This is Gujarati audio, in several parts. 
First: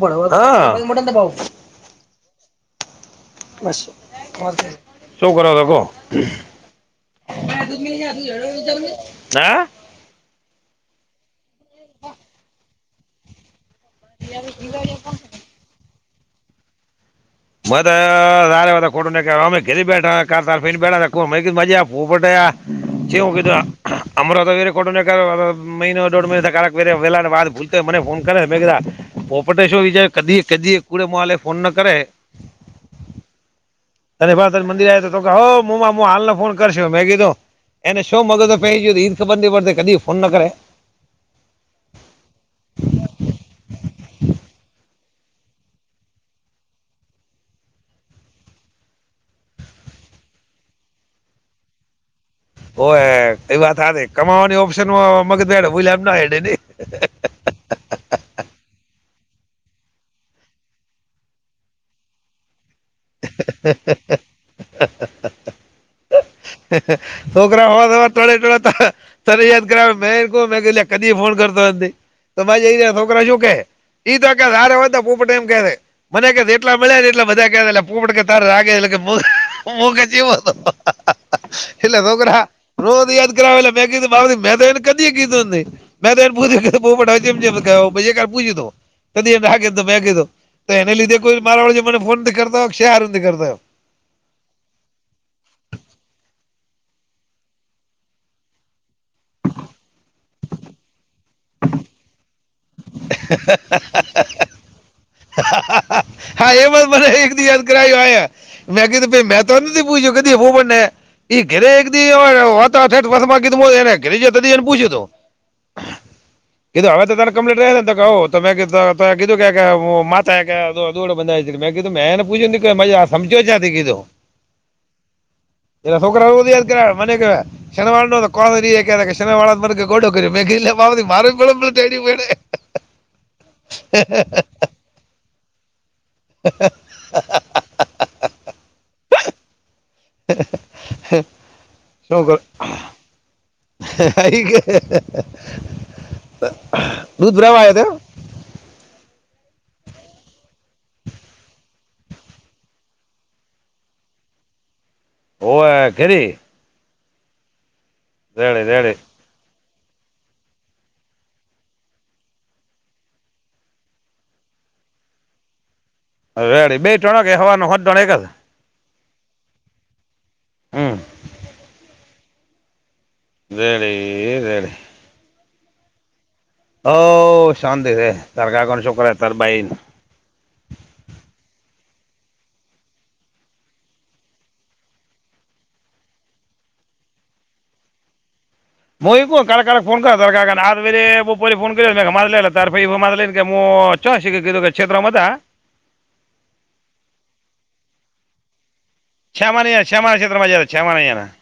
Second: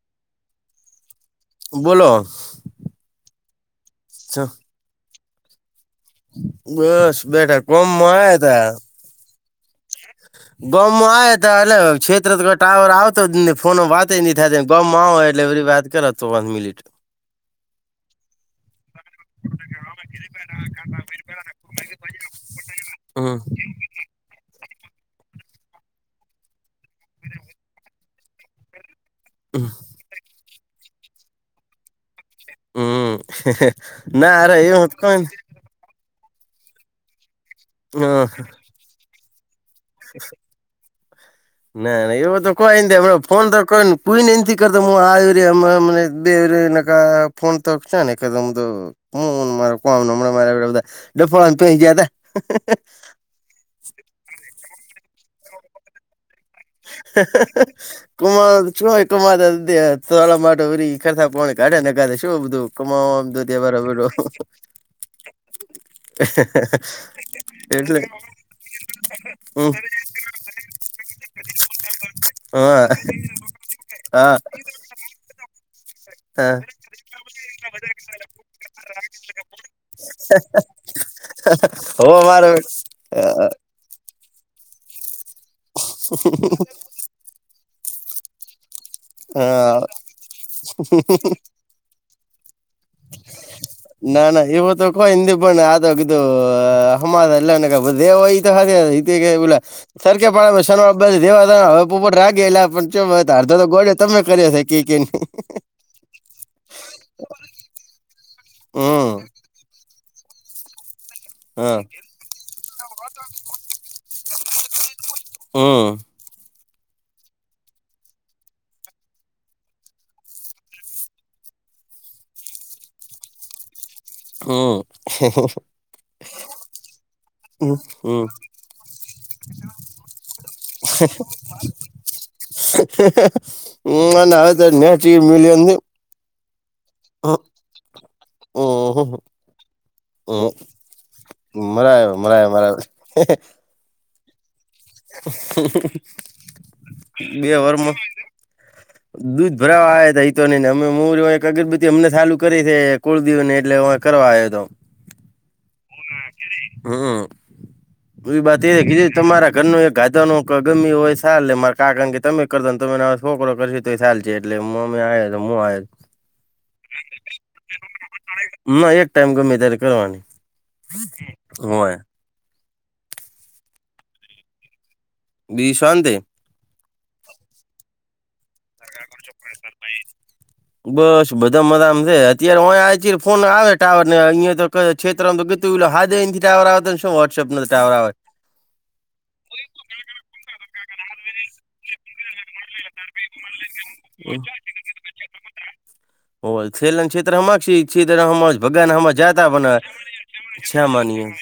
બરોબ હા મો ભ [unintelligible] બોલો [unintelligible] શું કરાવતા ક [unintelligible] બાુુંડ બસ બેટા ગમમાં જ હ [unintelligible] ગમાં આવ ત એટલે છેેત્ર તો ટાવર આવતો જ ફોનો વાત ન થાય ગમાંય એટલે એરી વાત કરો ચોસ મિનિટ મ ખોટો ને અમે ઘેલી બેઠા કાર તરફી ને બેઠા જ મજા ફટટે જ હમ હગી [unintelligible] અમરો તો વેરે કોટ મહિનો દોઢ મહિના કલાક વેરે વેલા ને વાત ભૂલતો હોય મને ફો ે મેં કા પોપટે શું વિચાર કદી કદી કુડે મોલે ફોન ના કરે હમ [unintelligible] તને ના ભ ત અરે એવું મંદિરય તો કોઈ હો મો હું હાલને ફોન કરશ મેગી તો એને શો મગ તો પે ગયો ઈદ ખબર ની પડતી કદી જ ફોન ન [unintelligible] કરે [unintelligible] ના ના એવ તો કોઈ ફોન તોને કોઈ કરતો હું આ ર બે [unintelligible] આ ફોન તક કદમું હું મા કોં મા બધા ડફળ પયા ત ઓ કઈ વાત હ કમાવાની ઓપ્શનમાં મગમ ના [unintelligible] [unintelligible] કમા શુંય કમાતા ત માટરી કરતા કોણી કાઢે ને કાે શું બધું કમા તો દવાાર બ રો કરા હોવા ટોડે હમ ટોળદ મેન મે [unintelligible] કદી ફોન કરતો એમ તોરે જ હા રહ છોકરા શું કે હા તકા આરેારે વાતા પૂપ ટાઈમ કે મને ક હા એટલા મળ્યા ને એટલા બધા ક એટલે પપડકે તારેા રાગે એટલે કેગ જવો હતો હો એટલેો કર હા મારો રો યાદ કરાવે એટલે મેં કીધું મેં તો એને ક કીધું મેં તો એને પૂછ્યું બહુ બામ પૂછ્યું તો ક એ ના ક હા તો મેં કીધું તો એને લીધે કોઈ મારા વાડે મને ફોન નથી કરતા હોય છેારું નથી કરતા હોય ના ના વ તો કો હિન્િ બણ આોધ અહ્મદ અલ્ને ક દેવઈ તો હ સરખ પાડ શન દેવા હવે પોપટ રાખ ગે એલા અડધ તો ગોળ તમે કર્યો છે કે કે નહી હા એ વાત મને એક દ યાદ કરાયું આ મેં હમ કીધુંાઈ મેં તો એમ નથી પૂછ્યું દ હું બને એ ઘરે હા એક દી વાઠે વસ માં કીધું એને ઘરે જ ત એને પૂછ્યું તો હમ કીધ હવે તો તનેમ્લેટ રહે ને [unintelligible] કે મજા [unintelligible] જાતી કીધું હમ્મ. [unintelligible] એ શ સુકરા ઉવદીદ કરરા મનેક શનવાળ હમ ન કો ક શનવાળ ગોડો કર્યો મે માે ને હવે તો નેચ મલીીંદ [unintelligible] મરાયો મરાયો મરાયો બે રુદ્રવાયા તે વરમાં દૂધ ભરાવા આવ ત ઈ તો નઈને અમે મો એક અગરબત્ અમને સાલું કરી છે કોળ દિવવને એટલે કરવાય દો [unintelligible] હમ રેડે [unintelligible] રેડે તમારા ઘરનું એક [unintelligible] એટલે [unintelligible] રેડી બે [unintelligible] ના એક ટાઈમ ગમે ત્યારે કરવાની હમ હોય [unintelligible] બી શાંતે હો શાંતિ છે. [unintelligible] [inaudible] બસ બધા મજામાં છે અત્યારે [unintelligible] ફોન આવે ટાવર ને અહિયાં તો [unintelligible] ટાવર આવે તો શું વોટ્સપ ટાવર આવે [unintelligible] [unintelligible] હો છેલા શ્યામાની અહીંયા શ્યામાના ક્ષેત્રમાં જતા શ્યામાના અહીંયાના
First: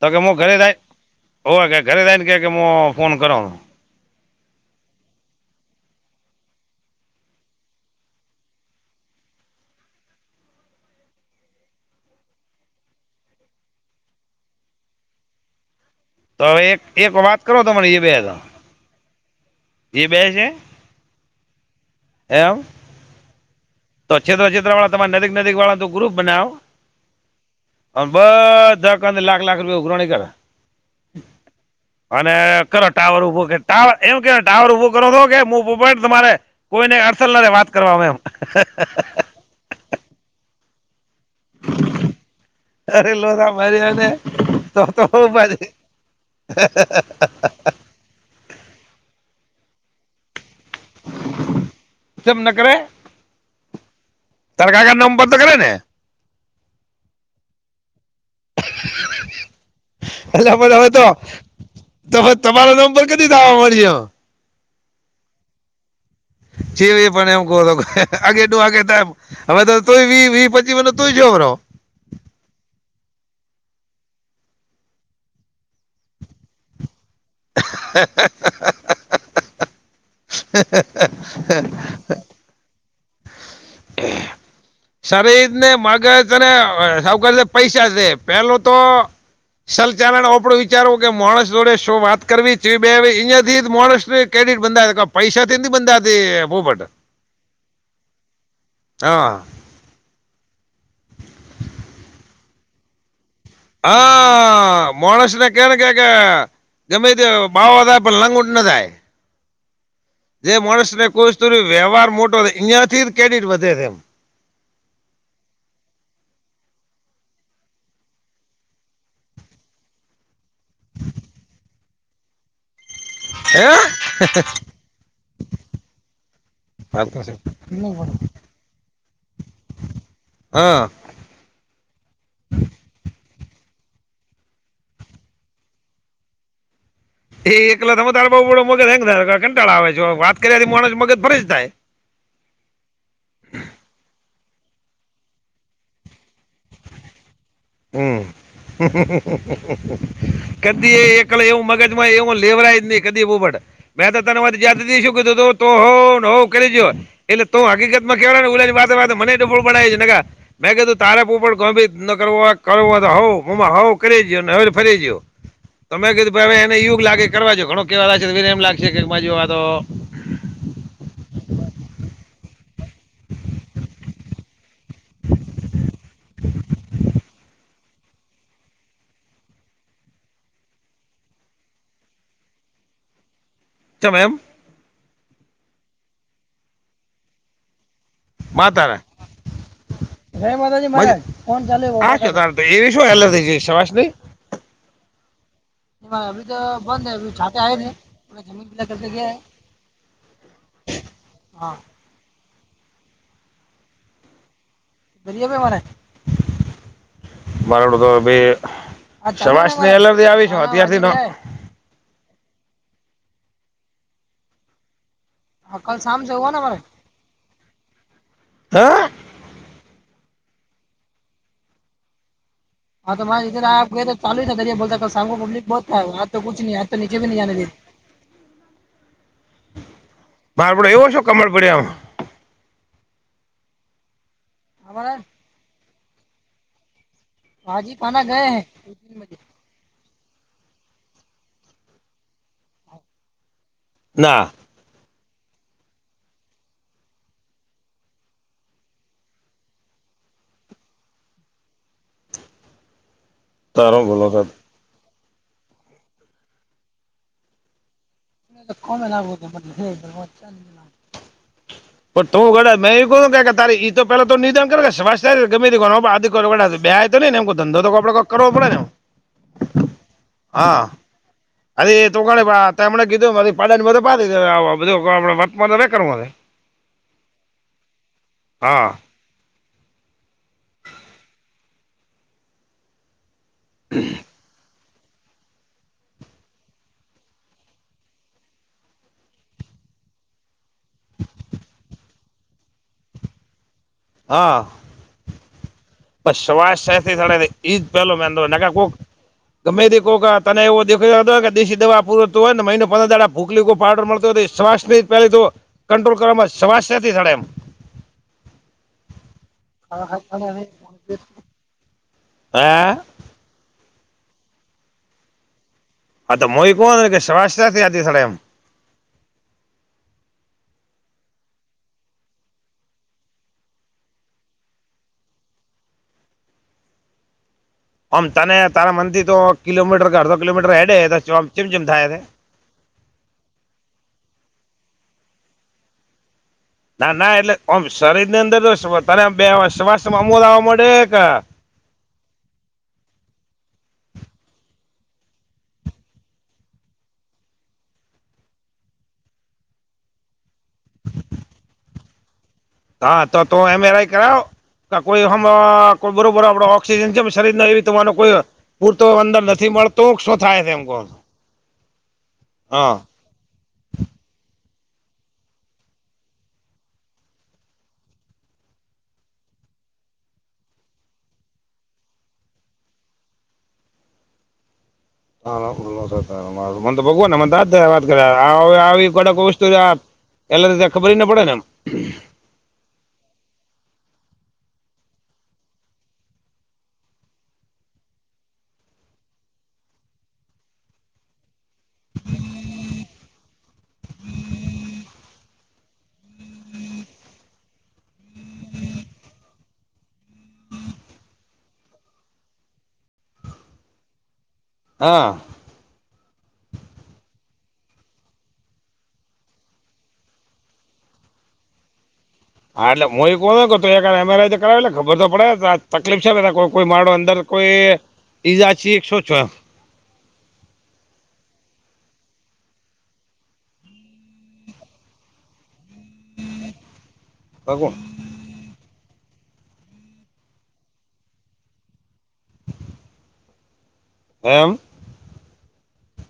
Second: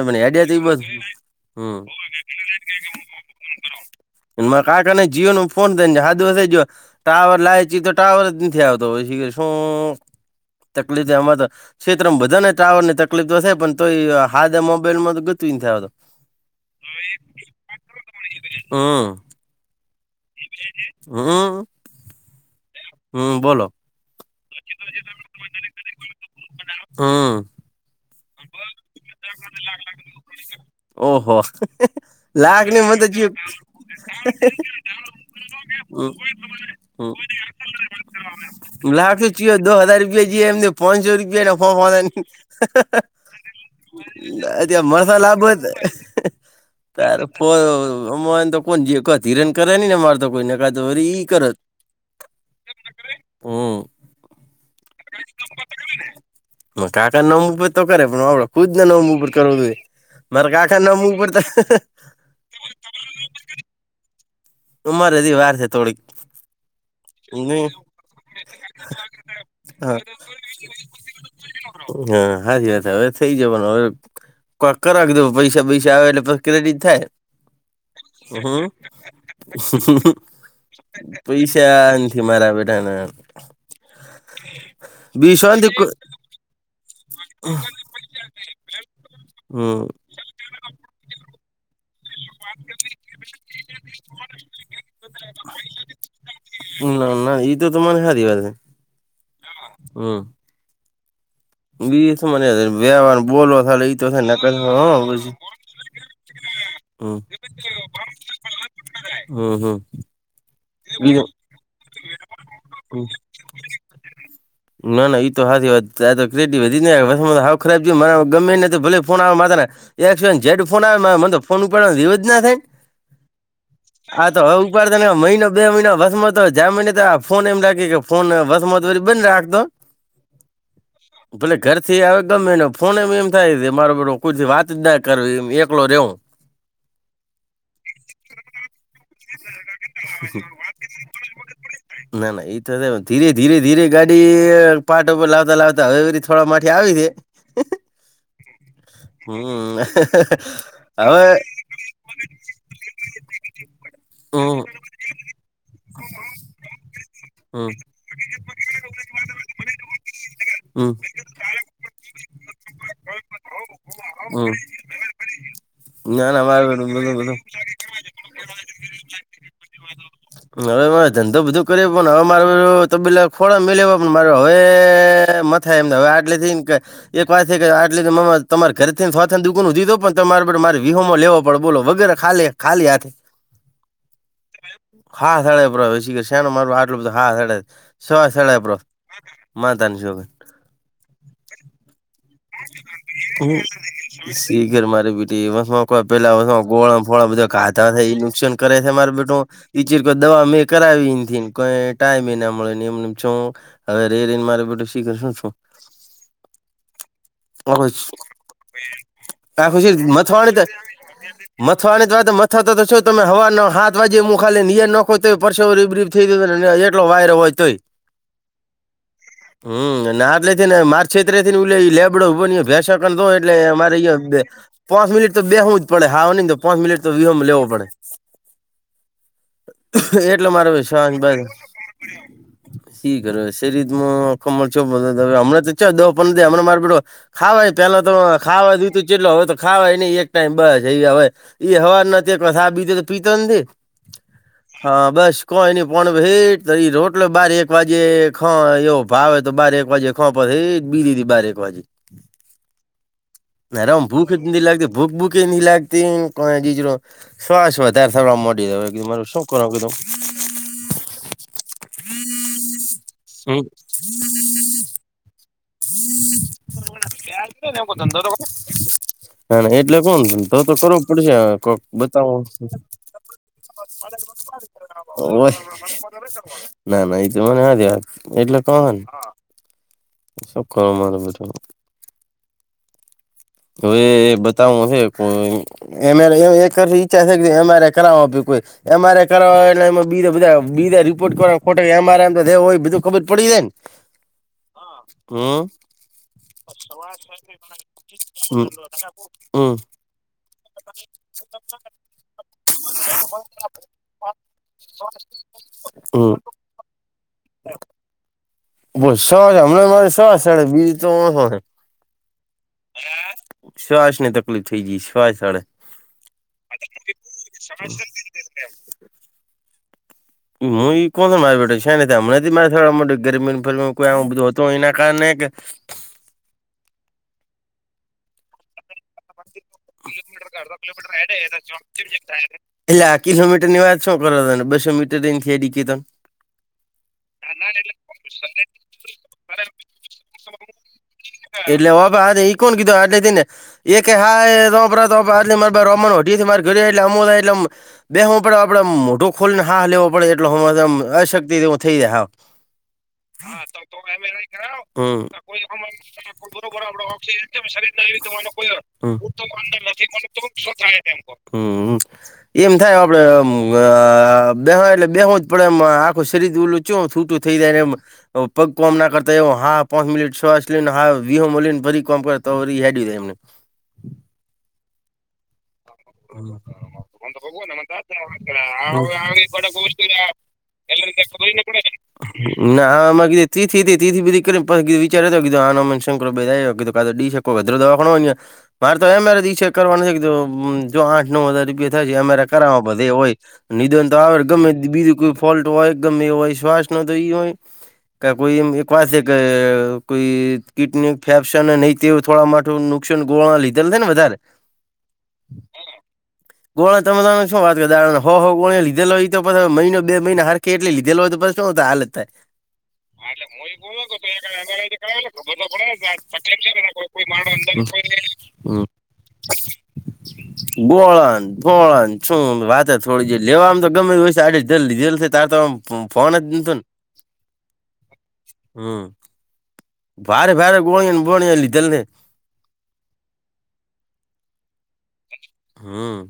તો કે હું ઘરે જાય [unintelligible] [unintelligible] [unintelligible] ફોન કરો [unintelligible] જીઓ નો ફોન [unintelligible] ટાવર લાવચ તો ટાવર જ નથી આવતો પછી શું [unintelligible] ક્ષેત્રમાં બધાને ટાવર ની તકલીફ તો થાય પણ તો હાદા મોબાઈલ માં તો [unintelligible] [unintelligible] હમ્મ. એ બે છે હમ્મ. એમ હમ્મ બોલો તો છેતરા છેતરા વાળા તમારે નજીક નજીક વાળા તો ગ્રુપ બનાવો હમ બધા લાખ લાખ રૂપિયા ઉઘરાણી કરે હોસ તો અને કરો ટાવર ઉભો કર ટાવર એમ કે ટાવર ઉભો કરો તો કે હું ઉભો પડ હમ તમારે કોઈ નઈ હમ અડસલ ના વાત કરવામાં એમ [unintelligible] દો હજાર રૂપિયા જ એમને પાંચસો [unintelligible] અરે લોરા મારી અને તો [unintelligible] તો મસાલા ઉભા બંધ કેમ ન કરે [unintelligible] [unintelligible] તારા કાકાના નંબર [unintelligible] ઓ કાકા નેમું તો કરે પણ આવડો ખુદને નવમું ઉપર કર જોઈ મારા કાકા નામ ઉપર [unintelligible] ત પછી તમારો નંબર કદી દામળીયો ઉમાર રહજી વાર છે થોડીક જેવી એ પણ એમ કહો નઈ તો આગેટું આગે તમ હા હવે તો [unintelligible] [unintelligible] હવે થઇ જવાનું હવે [unintelligible] કરાવી દે પૈસા પૈસા આવે એટલે પહિ ક્રેડિટ થાય હમ્મ પૈસા મારા બેટાને શરીર ને મગજ અને સવ કર પૈસા છે પેલું તો હમ સલચારના ઓપડું વિચારવું કે મોણસ જોડે શું વાત કરવી ચ બે અહીંયા થી મોરાષ્ટ્ર એક કેરીટ બંધા યોથા પૈસાથી નથી બંધાથી પોપટ ના ના ઈ તો તમારે હારી વાત હે. હા હમ્મ [inaudible] બીછે મને વેવાર બોલો થાલે ઈ તો થાય નકર હો હા પછી મોણશના કેના કાકા ગમે હમ તે ભાવ ઓછા પણ લાગુંઠ ના થાય હમ્મ હમ્મ જે મોણસ ને કોસ તુરી વ્યવહાર મોટો અહિયાયાથી કેડીટ વધે તેમ ના ના ઈતો હાચી વાત ત્યાંતો ક્રેડ વધી જ હાવ ખરાબ થયું મારા ગમે નથી ભલે ફોન આવે માનતને એ સ જેડ ફોન આવે મ તો ફોન ઉપડ રિવુજ ના થાયને હા તો હવે ઉપાડતા નહી મહિનો બે મહિના વસમતય જા મહિને તો હે ફોન એમ રાખી કે ફોન વસમતો વળી બંધ રાખતો હા ભલે ઘર થી આવે ગમેને ફોન એમ એમ થાય મારોર કોનુ વાતજ ના કરવી એકલો રેવું એ એકલા તમે તારા બાડો મગજ થાય કંટાળા આવે છે વાત કર્યા થી માણ મગજ ફરીજ થાય. ના ના એ તો થ ધીરે ધીરે ધીરે ગાડી ઈ પાતા ઉપર લાવતા લાવતા હવે થોડા માથે આવી હે. [unintelligible] હ હમ કદી હવે એક કલેવ મગજ એવું લેવરાય જ નહી કદી પોબટ મેં તો તન વાત હમ જયાતશું કીધુંતું તો હોવ હોવ કરી જો એટલે તો હમ હકીકતમાં કેવા નેલાની વા વા મને ડફોળ બનાઇ જાનેકા. મેં હમ કીધું તારેા પોપટ કોઈ ભી ન કરવુ હક કરવુ હો હોવ ઘુમા હોવ કરેજો ન હમ ફરે જયો. તમે ના કીધું ના હવે મારે એને બધું યુગ બધું લાગે બધું કરવા જો ઘણું કેવા લાગ છેને એમ લાગશે કે માજી વાતો હવે મારે ધંધો બધો કર્યો પણ હવે માર તબીલા ખોડા મે લેવા પણ મા હવે થાય એમને હવે આટલે થઈ ને કે એક વાત છે કે આટલે તમારે ઘરે થીથને દુકનું દીધું પણ તમારેર મારે વિહો માં લેવો પડે બોલો વગે ખાલે ખાલી હાથ કમેમ હા હડે કર શેનો માર આટલું બધું હાક હડે શવા શળપ્રો માનતા ની છોકરી જય માતાજી મહારાજ કોણ ચાલે શી ઘર મારી બીટી વ કો પેલા ગોળા ને ફોળા બધા કાતાથ એ નુકસાન કરાય છે મારે બેઠું ચીર કો દવા મેં કરાવી નેઈ ટાઈમને મળેને એમ છો હવે રે રને મારે શીખર શું છું દરીએ ભે મારે મારેડું તો આખું ભી ચમાસની એલર્જી આવી છે અત્યારથી ન મથાની વા મથા તો શ તમે હવા ન હાથ વા હું ખાલી નીયર ન આ તો પરસ રીબ રી થઈ એટલો વાયરો હોય તોય હા હમ અને આટ લ ને માર છેતે લ લેબડ બની ક એટલે અરે પાંચ મિનિટ તો બે હું જ પડે હ નહી તો પાંચ મિનિટ તો વીહ લેવો પડે એટલે માર મારે પડ એવો શાંત છો કમળ બસ પડ્યામ શી ખર શેરીતમાં કમરચો હમણાંતો ચદ પણ નથી હમણાં માર પીડો ખાવા પેલા તો ખાવા દ તું ચિલો હોય. ખાવાય નઈ એક ટાઈમ બસ એ હવે એ હવા નથી શરાબ બી પીતો નથી. ના. હા બસ કોઈની પણ ભેટ તરી રોટલો બાર એક વાજે ખયો- ભાવે તો બાર એક વાજે ખવા પર એજ બી દીધી બાર એક વાજે. નારા તારો બોલો ભૂખ તો લાગતી. ભૂક ભુકે લાગતી કોજરો શ્વાસવા તસો. કોામમે [unintelligible] પણ તું વ મેં એ કે હમ. તારે એ તો પેલા તો નિધાન કર સ. ગમે બે તોનેમ ધંધો તો આપડવો પડે ને હા એટલે કોણ તો તો હા કરવું પડશે કોક અરે એ તો બતાવ ઓ ગણે બા તે હમણાં કીધું મારી પાડાની બધે પાડી દે આ બધું આપણે વર્તમાન તો કરવું છે ના ના એ તો મને વાત વાત. એટલે તો. હા શું કરો મારે બટા હવે બતાવું હશે. તો એ ચ્છા છે અરે કર કોઈ. એમ આર કરવા બીા રિપોર્ટ ખોટ એમ આર હોય બધું ખબર પડી જાય ને હ. હમ. સવા ઈ પહેલો મે કોહ હમ ગમેથી કોહ. તને એવો દેખાય કે દેશી દવા પૂર હો ને મહિને પંદર ભૂખલી પાવડર મળતો શસ પ કંટ્રોલ કરવામાં શ્વાસ નથી થડે એમ. હ. બ શવા છે હમણાં મારે શવાસે બી તો ઓ આ. શ્વાસ ની તકલીફ થઇ જઈ શ્વાસ વાડે અ મ મોયિક હોવા શવાશયાતિ સડયમ. એમ હું ઈ કોણ છ મારી બેઠું છે ને હમ નથી મારે થ મો ગરમી ફરી કોઈું બધું હતું એના કારણે [unintelligible] આમ તને તારા મનથી તો કિલોમીટર અડધો કિલોમીટર હેડેમ ચમ ચમ થાય. એટલે આ કિલોમીટર ની વાત શું કરો ત ને બસો મીટર ની થથીયરી કેતન ના ના એટલેમ શરીર ની અંદર તને બે શ્વાસમાં અમુલ આવવા મળે કે એટલે વાબા આ ઈ કોણ કીધું આટલે થઈ ને એ કે હા રમણટી મા ઘ એટલે અમ થાય એટલેમ. બે હું પડ આપડે મોટો ખોલ ને હા લેવો પડે એટલે હ અશક્તિ હું થઈ જ હ હા તો તો એમરઆઈ કરાવો કોઈ હમ બરોબર આપડ ઓક્સિજન છે શરીર. તમારું કોઈ. પૂરતો અંદર નથી મળતો શું થાય છે એમ કહું એમ થાય. હા આપડેમ બેહ એટલે બેહુંડે એમ આખું શરીર ઓલું ચ છૂટું થઈ જાય ને એમ. પગ કોમ ના કરતા એવ હા પાંચ મિનિટ છને હા વહ મળલીને ફરી કોમ કર હેડ એમને હા. મને તો ભગવવા ને મને વાત કર આવી કડક વસ્તુ છે. એટલે તો ત્યાં ખબર ના પડે ને એમ ના હામાંથી તથી બધી કરી વિચાર તોી હમામ શંક બે કાોઈ શકે કોઈ વધરો દવાખણયં મારે તો એરેઈછ કરવાનું નથી. જો આઠ નવ હજાર રૂપિયા થાય છે અમારે કર બધ એ હોય. નિધન તો આવે ગમે બીજું કોઈ ફોલ્ટ હોય ગમે એ હોય શ્વાસ ન તો એ હોય. ક કોઈ એમ એક વાસે કે કોઈ કિટની ફેક્શન નહ. તે થોડા માું નુકસાન ગો લીધેલ ને વધારે. હા. ગણે તમે તને શું વાત કરો દાને હો કોણે લીધેલો હોય તો મહિનો બે મહિના હર એટલી લીધેલો હોય તો પછ શુંતો હાલત. [inaudible] હા એટલે હું એ કો એમરઆઈ કરાવેટલે ખબર તો પડે તકલીફ છે કો કોઈ માડો અંદર કોઈ. ઈજાચી એક છો છો. ગોળન ગોળન શું વાત થોડી જે લેવામાં તો ગમે હોય છે આડે જલ્ જેલ થ ત તોમ. ફન ત પાકું. હમ. ભારે ભારે ગોણીને બોણી લ જલને. એેમ. હમ.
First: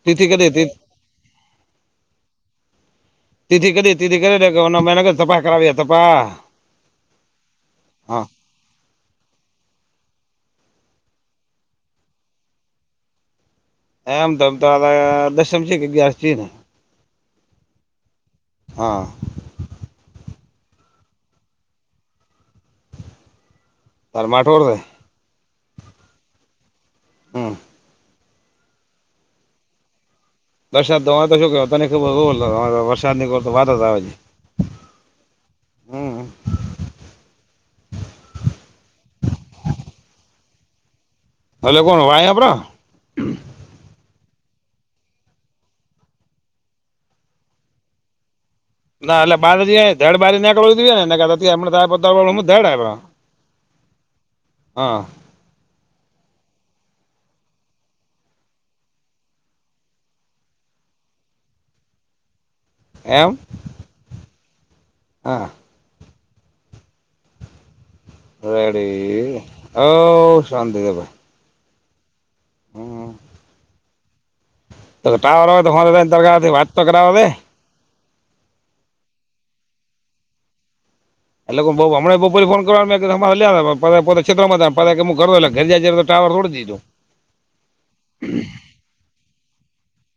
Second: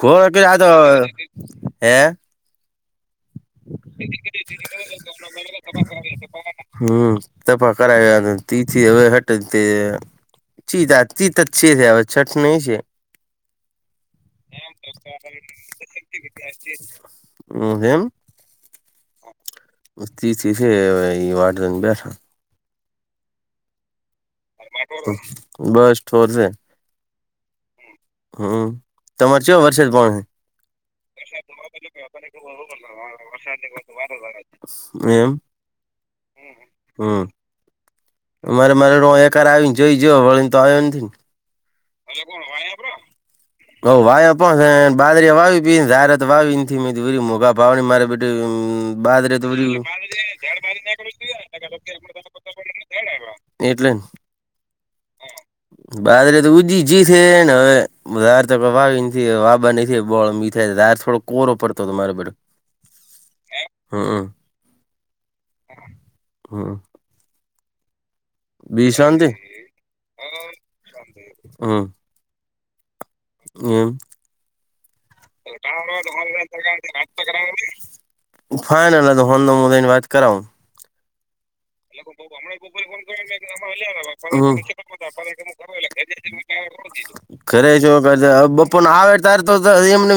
ગો તિથિ કદી આ તો તિ- હે. તિથથી કરી તિથીિ કરી મે ક તપા કરાવી તપા. હમ તપા હા કરાવ્યા તેથી હવે હટે તે. ચીધા તીત જ છે હવે છઠ નહી છે. એમ તોમ તો આ દસમ છે કે ગ્યાર છી ને. જ. હ હેમ. હા. તી તી એ વાટ રંગ બેઠા. તરમાટોડશે. બસ ઠોર છે. હા. હમ તમારે ચ વર્ષે જ પણણ. વરસાદ તો અરે તો શું કે તને ખબર વરસાદ નીર તો વાત જ આવે છે. એમ હમ હમ. મારે મારે એક આવીને જોઈ જ વળ ને તો આવ્યો નથીને. હમ. હ વાવ પણ બાદરી વાવી પી વાવી મોઘા ભ મારે. ના બાદરે એટ તો વરી બારેડ બારી નીકળ ને હેડ. એટલેને. હા. બાદરે તો ઉ જી છે ને હવે. ાર તો વાવી વાબા નથી બો મીઠાઈાર થોડો કોરો પડતો મારાર. એમ. હમ. હા. હમ. બી શાંતિ રેડી ઓ શાંતિ હા. હમ ટાવર હો તોથી વાત તો કરાવ દે. ફાઈન હોન ન મુદા ની વાત કરાવું. એટલે હું બહુ અ હમ હમણાં બ બપોરે ફોન કરવાનો મેં કીધું અમારે લે આવે પણ પોતે ફોન હ્યા પોતે ક્ષેત્રમાં હતા હતાપ. પણ પોતે કે હું કરતો એટલે ઘર જાય જ્યારે તો ટાવર તોડી દીધો ખરે છે કર બપ આવે તારે તો એમને.